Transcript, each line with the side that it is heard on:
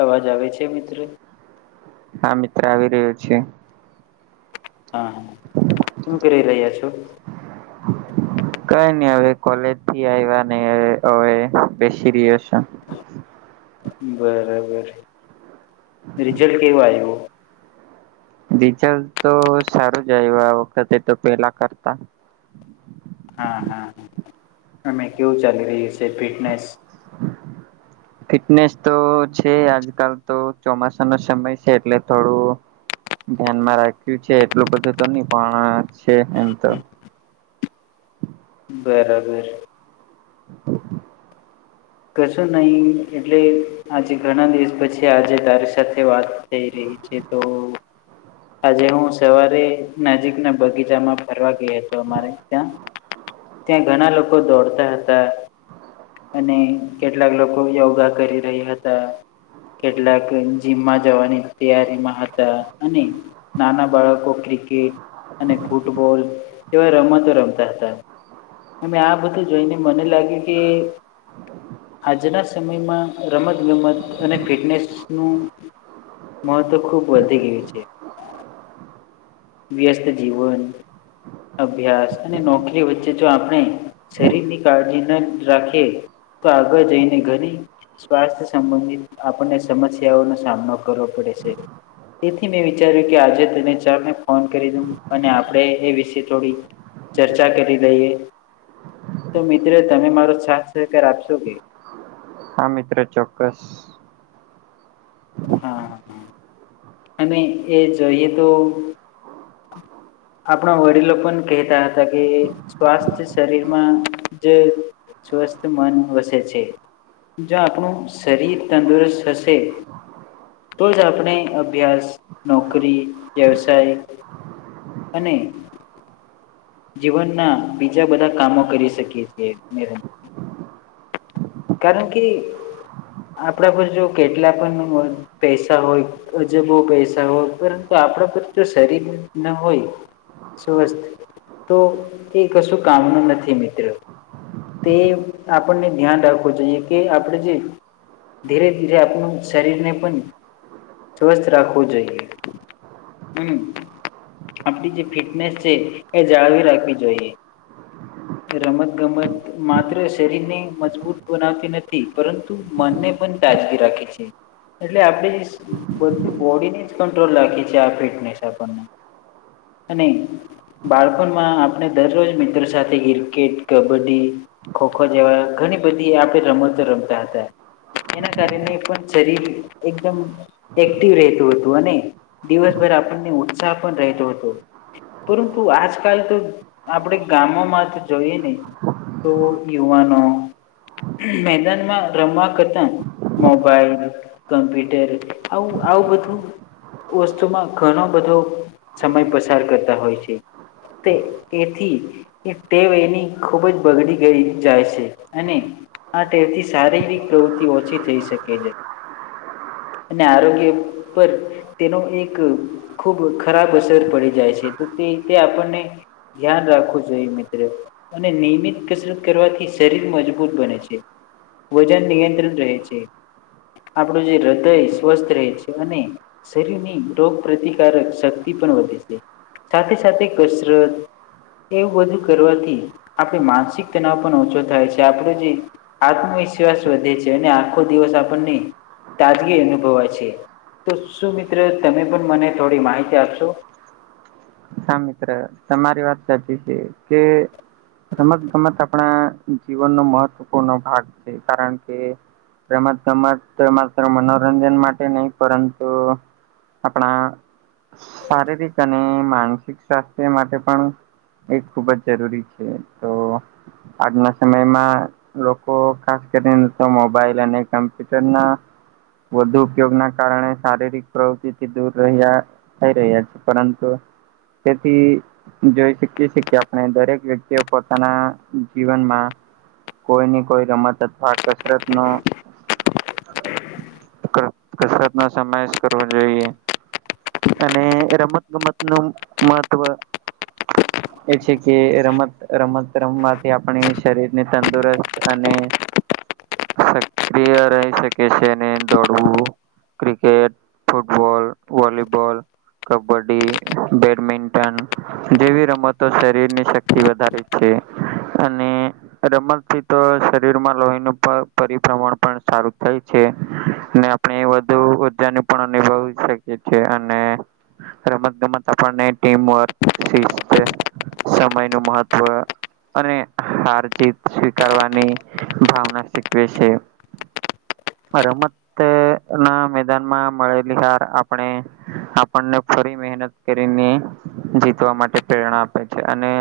left: અવાજ આવે છે મિત્ર?
right: હા મિત્ર. આવી રહ્યો છે.
left: હા, શું કરી રહ્યા છો?
right: કઈ નઈ હવે કોલેજથી આયવા ને હવે બેસી રહ્યો છું.
left: બરાબર, રિઝલ્ટ કેવું આવ્યું?
right: રિઝલ્ટ તો સારું જ આવ્યું આ વખતે તો પેલા કરતા
left: હા હા અમે કેવું ચાલી રહ્યું છે ફિટનેસ?
right: ફિટનેસ તો છે આજકાલ તો ચોમાસાનો સમય છે એટલે થોડું ધ્યાનમાં રાખ્યું છે એટલું બધું તો નહી પણ છે એમ તો
left: બરાબર.
right: [unintelligible]
left: કશું નહીં એટલે આજે ઘણા દિવસ પછી આજે તારી સાથે વાત થઈ રહી છે તો આજે હું સવારે નજીકના બગીચામાં ફરવા ગયો હતો અમારે ત્યાં ત્યાં ઘણા લોકો દોડતા હતા, અને કેટલાક લોકો યોગા કરી રહી હતા. કેટલાક જીમમાં જવાની તૈયારીમાં હતા અને નાના બાળકો ક્રિકેટ અને ફૂટબોલ એવા રમતો રમતા હતા. અને આ બધું જોઈને મને લાગ્યું કે આજના સમયમાં રમત-ગમત અને ફિટનેસનું મહત્વ ખુબ વધી ગયું છે. વ્યસ્ત જીવન, અભ્યાસ અને નોકરી વચ્ચે જો આપણે શરીરની કાળજી ન રાખીએ તો આગળ જઈને ઘણી સ્વાસ્થ્ય સંબંધિત આપણને સમસ્યાઓનો સામનો કરવો પડે છે. તેથી મેં વિચાર્યું કે આજે તને ચાલને ફોન કરી દઉ અને આપણેે એ વિશે થોડી ચર્ચા કરી લઈએ. તો મિત્રો તમે મારો સાથ સહકાર આપશો કે?
right: હા, મિત્ર ચોક્કસ.
left: હા હા, અને એ જોઈએ તો આપણા વડીલો પણ કહેતા હતા કે સ્વાસ્થ્ય શરીરમાં જ સ્વસ્થ મન વસે છે. જો આપણું શરીર તંદુરસ્ત હશે તો જ આપણે અભ્યાસ, નોકરી, વ્યવસાય અને જીવનના બીજા બધા કામો કરી શકીએ છીએ [unintelligible] કારણ કે આપણા પર જો કેટલા પણ [unintelligible] પૈસા હોય અજબો પૈસા હોય પરંતુ આપણા પર તો શરીર ના હોય સ્વસ્થ તો એ કશું કામનું નથી મિત્ર તે આપણને ધ્યાન રાખવું જોઈએ કે આપણે જે ધીરે ધીરે આપણું શરીરને પણ સ્વસ્થ રાખવું જોઈએ. હમ્મ. આપડી જે ફિટનેસ છે એ જાળવી રાખવી જોઈએ. રમત-ગમત માત્ર શરીર ને મજબૂત બનાવતી નથી પરં તું મનને પણ તાજગી રાખે છે. એટલે આપડી બધી બોડી ને જ કંટ્રોલ રાખી છે આ ફિટનેસ આપણને અને બાળપણમાં આપણે દરરોજ મિત્રો સાથે ક્રિકેટ, કબડ્ડી, ખો-ખો જેવા ઘણી બધી આપે રમતો રમતા હતા. એના કારણે પણ શરીર એકદમ એક્ટિવ રહેતું હતું, અને દિવસભર આપણને ઉત્સાહ પણ રહેતો હતો તો આજકાલ તો આપડે ગામોમાં તો જોઈએ નહિ તો યુવાનો મેદાનમાં રમવા કરતા મોબાઈલ, કમ્પ્યુટર આવું આવું બધું વસ્તુમાં ઘણો બધો સમય પસાર કરતા હોય છે તે એથી ટેવ એની ખૂબ જ બગડી ગઈ જાય છે, અને હા ટેવથી શારીરિક પ્રવૃત્તિ ઓછી થઈ શકે છે અને આરોગ્ય પર તેનો એક ખૂબ ખરાબ અસર પડી જાય છે, તો તે રીતે આપણને ધ્યાન રાખવું જોઈએ મિત્ર અને નિયમિત કસરત કરવાથી શરીર મજબૂત બને છે. વજન નિયંત્રિત રહે છે, આપણું જે હૃદય સ્વસ્થ રહે છે, અને શરીરની રોગ પ્રતિકારક શક્તિ પણ વધે છે, સાથે છતી કસરત એવું બધું કરવાથી આપણે માનસિક તનાઉ ભી ઓછો થાય છે, આપણો જે આત્મવિશ્વાસ વધે છે, અને આખો દિવસ આપણને તાજગી અનુભવાય છે. તો શું મિત્ર તમે પણ મને થોડી માહિતી આપશો?
right: હા મિત્ર તમારી વાત સાચી છે કે રમત ગમત આપણા જીવનનો મહત્વપૂર્ણ ભાગ છે, કારણ કે એમાં તમાર તો માત્ર મનોરંજન માટે નહી પરંતુ આપણા શારીરિક અને માનસિક વી સ્વાસ્થ્ય માટે પણ એ ખૂબ જ જરૂરી છે તો આજના સમયમાં લોકો ખાસ કરીને તો મોબાઈલ અને કમ્પ્યુટર ના વધુ ઉપયોગના કારણે શારીરિક પ્રવૃતિથી દૂર રહ્યા થઈ રહ્યા પરંતુ તેથી જોઈ શકીએ છે કે આપણે દરેક વ્યક્તિએ પોતાના જીવનમાં કોઈ ને કોઈ રમત અથવા કસરતનો ક કસરતનો સમાવેસ કરવો જોઈએ. અને રમત ગમત નું મહત્વ
left: [inaudible]
right: એ છે કે રમત રમત રમવાથી આપણે શરીર ને તંદુરસ્ત અને
left: [inaudible]
right: સક્રિય રહી શકે છે, અને દોડવું cricket, football, volleyball, kabaddi. Badminton, જેવી રમતો શરીરની શક્તિ વધારે છે, અને રમતથી તો શરીરમાં લોહીનું પ પરિભ્રમણ પણ સારું થઇ છે, ને મેં વધુ ઉર્જાની પણ અનુભવી શકી છે, અને રમત ગમત આપણને ટીમ વર્ક, સીસ્થ, સમયનું મહત્વ. અને હાર જીત સ્વીકારવાની ભાવના શીખવે છે. રમતના મેદાનમાં મળેલી હાર આપણે આપણને ફરી મેહનત કરીને જીતવા માટે પ્રેરણા આપે છે. અને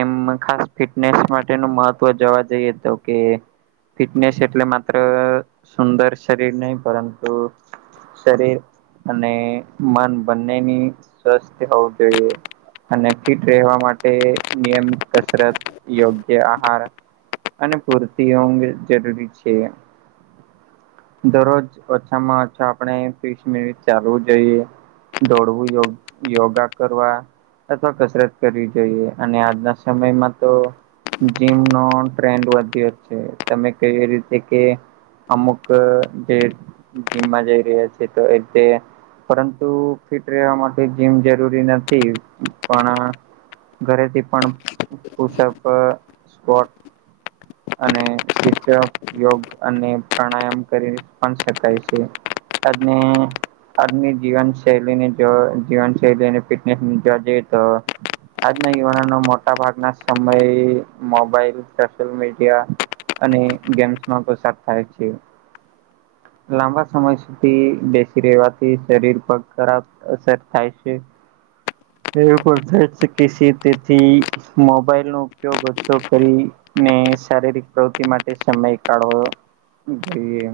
right: એમ ખાસ ફિટનેસ માટેનું મહત્વ જોવા જઈએ તો કે ફિટનેસ એટલે માત્ર સુંદર શરીર નહીં પરંતુ શરીર અને મન બંનેની સ્વસ્થ હોવું જોઈએ. અને ફિટ રેહવા માટે નિયમિત કસરત યોગ્ય આહાર અને પૂરતી ઊંઘ જરૂરી છે. દરોજ ઓછામાં ઓછા આપણે ત્રીશ મિનીટ ચાલવું જોઈએ‌. દોડવું યોગ યોગા કરવા અથવા કસરત કરવી જોઈએ. અને આજના સમયમાં તો જીમનો ટ્રેન્ડ વધ્યો જ છે તમે [unintelligible] રીતે કે અમુક જે જીમમાં જઈ રહ્યા છે તો એ તે પરંતુ ફિટ રેવા માટે જીમ જરૂરી નથી પણ ઘરેથી પણ પુશઅપ સ્કોટ અને [unintelligible] યોગ અને પ્રાણાયામ કરી પણ શકાય છે. આજની આજની જીવનશૈલીને જો જીવનશૈલી અને ફિટનેસ ને જોવા જઈએ તો આજનાં યુવાનોનો મોટા ભાગનાં સમયે મોબાઈલ સોશિયલ મીડ ડીયા અને ગેમ્સમાં પસાર થાય છે. લાંબા સમય સુધી બેસી રેહવાથી શરીર પર ખરાબ અસર થાય છે. એવુ પણ થાય છે કે [unintelligible] તેથી મોબાઈલનો ઉપયોગ ઓછો કરી ને શારીરિક પ્રવૃત્તિ માટે સમય કાઢવો જોઈએ.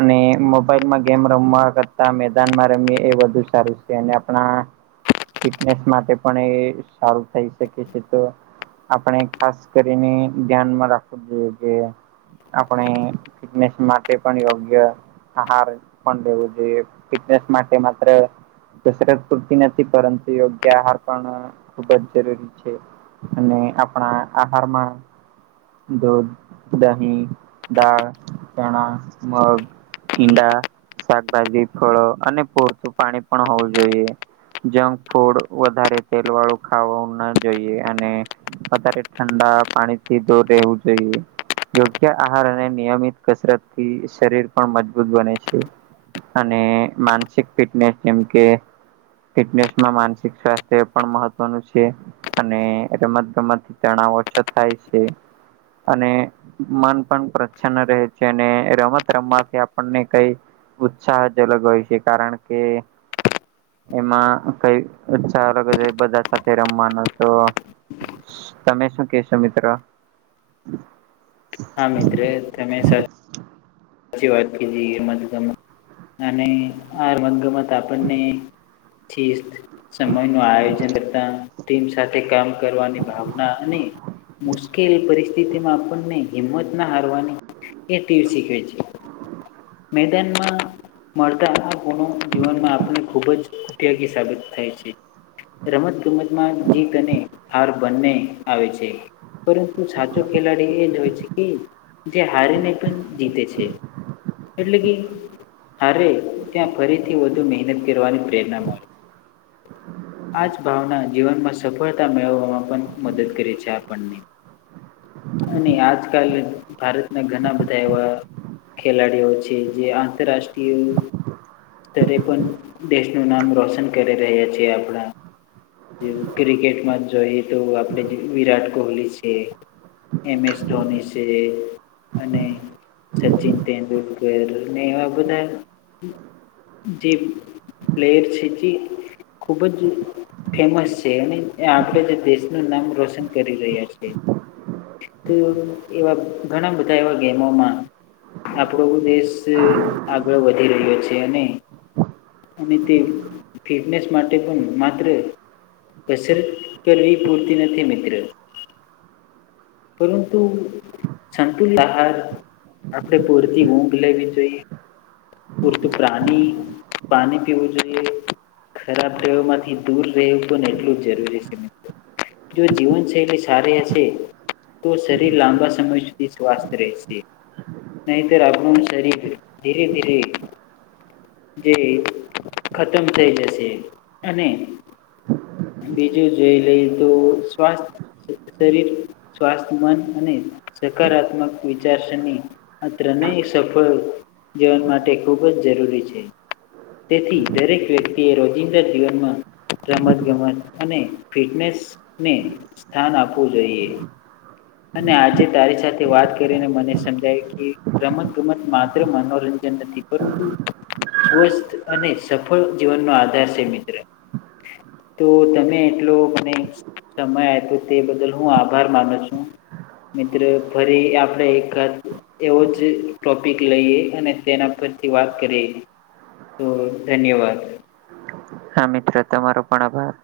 right: અને મોબાઈલમાં ગેમ રમવા કરતાં મેદાનમાં રમીએ એ વધુ સારું સે ને આપણાં ફિટનેસ માટે પણ એ સારું થઈ શકે છે તો આપણે ખાસ કરીને ધ્યાનમાં રાખવું [unintelligible] જોઈએ આપણે ફિટનેસ માટે પણ યોગ્ય આહાર પણ લેવો જોયે ફિટનસ માટે માત્ર કસરત પૂરતી ન થી પરંતુ યોગ્ય આહાર પણ ખુબ જ જરૂરી છે. અને આપણાં આહારમાં દૂધ, દહીં, દાળ, ચણા, મગ ઈંડા, શાકભાજી, ફળો અને પૂરતું પાણી પણ હોવું જોઈએ. જંકફૂડ વધારે તેલ વાળું ખાવુ ન જોઈએ અને વધારે ઠંડા પાણી થી દૂર રહેવું જોઈએ. યોગ્ય આહાર અને નિયમિત કસરત થી શરીર પણ મજબૂત બને છે. અને માનસિક ફિટનેસ જેમ કે ફિટનેસ માં માનસિક સ્વાસ્થ્ય એ પણ મહત્વનું છે. અને રમત-ગમત થી તણાવ ઓછો થાય છે અને મન પણ પ્રસન્ન રહે છે અને રમત રમવાથી આપણને કઈ ઉત્સાહ જ અલગ હોય છે કારણ કે એમાં કંઈ [unintelligible] બધા સાથે રમવાનું તો તમે શું કેશો મિત્ર?
left: હા મિત્ર તમે સા સાચી વાત કીધી [unintelligible] અને આ રમતગમત આપણને [unintelligible] સમય નું આયોજન કરતા ટીમ સાથે કામ કરવાની ભાવના અને મુશ્કેલ પરિસ્થિતિ માં આપણને હિંમત ના હારવાની એ તે શીખવે છે. મેદાનમાં મળતા આ ગુનો જીવનમાં આપને ખૂબ જ ઉપયોગી સાબિત થાય છે. રમત-ગમતમાં જીત અને હાર બંને આવે છે. પરંતુ સાચો ખેલાડી એ જ હોય છે, કે જે હારીને પણ જીતે છે. તે. એટલે કે હારે ત્યાં ફરીથી વધુ મહેનત કરવાની પ્રેરણા મળે. આ જ ભાવના જીવનમાં સફળતા મેળવવામાં પણ મદદ કરે છે આપણને. અને આજકાલ ભારતના ઘણા બધા એવા ખેલાડીઓ છે, જે આંતરરાષ્ટ્રીય સ્તરે પણ દેશનું નામ રોશન કરી રહ્યા છે. આપણા જે ક્રિકેટમાં જ જોઈએ તો આપણે જે વિરાટ કોહલી છે. એમ એસ ધોની છે, અને સચિન તેંડુલકર. ને એવા બધા જે પ્લેયર છે, જે ખુબ જ ફેમસ છે. અને આપણે જે દેશનું નામ રોશન કરી રહ્યા છે. તો એવ એવા ઘણા બધા એવા ગેમોમાં આપણો દેશ આગળ વધી રહ્યો છે. અને અને તે ફિટનેસ માટે પણ માત્ર કસરત કરવી પૂરતી નથી મિત્ર. પરંતુ સંતુલિત આહાર આપણે પૂરતી ઊંઘ લેવી જોઈએ. પૂરતું પ્રાણી પાણી પીવું જોઈએ. ખરાબ ટેવમાંથી દૂર રહેવું પણ એટલું જ જરૂરી છે મિત્ર. જો જીવન શૈલી સારી હશે તો શરીર લાંબા સમય સુધી સ્વાસ્થ રહેશે. નહીંતર આપણું શરીર ધીરે-ધીરે જે ખતમ થઈ જશે. અને બીજું જોઈ લઈ તો સ્વાસ્થ્ શરીર, સ્વાસ્થ મન અને સકારાત્મક વિચારસરણી માત્ર નઈ સફળ જીવન માટે ખૂબ જ જરૂરી છે. તેથી દરેક વ્યક્તિ એ રોજિંદા જીવનમાં રમત-ગમત અને ફિટનેસ ને સ્થાન આપવું જોઈએ. અને આજે તારી સાથે વાત કરીને મને સમજાય કે રમત-ગમત માત્ર મનોરંજન નથી. પરંતુ સ્વસ્થ અને સફળ જીવનનો આધાર સે મિત્ર. તો તમે એટલો મને સમય આઈપું તે બદલ હું આભાર માનું છું. મિત્ર ફરી આપણે એકાદ એવો જ ટોપિક લઈએ. અને તેના પરથી વાત કરીએ. તો ધન્યવાદ.
right: હા મિત્ર તમારો પણ આભાર.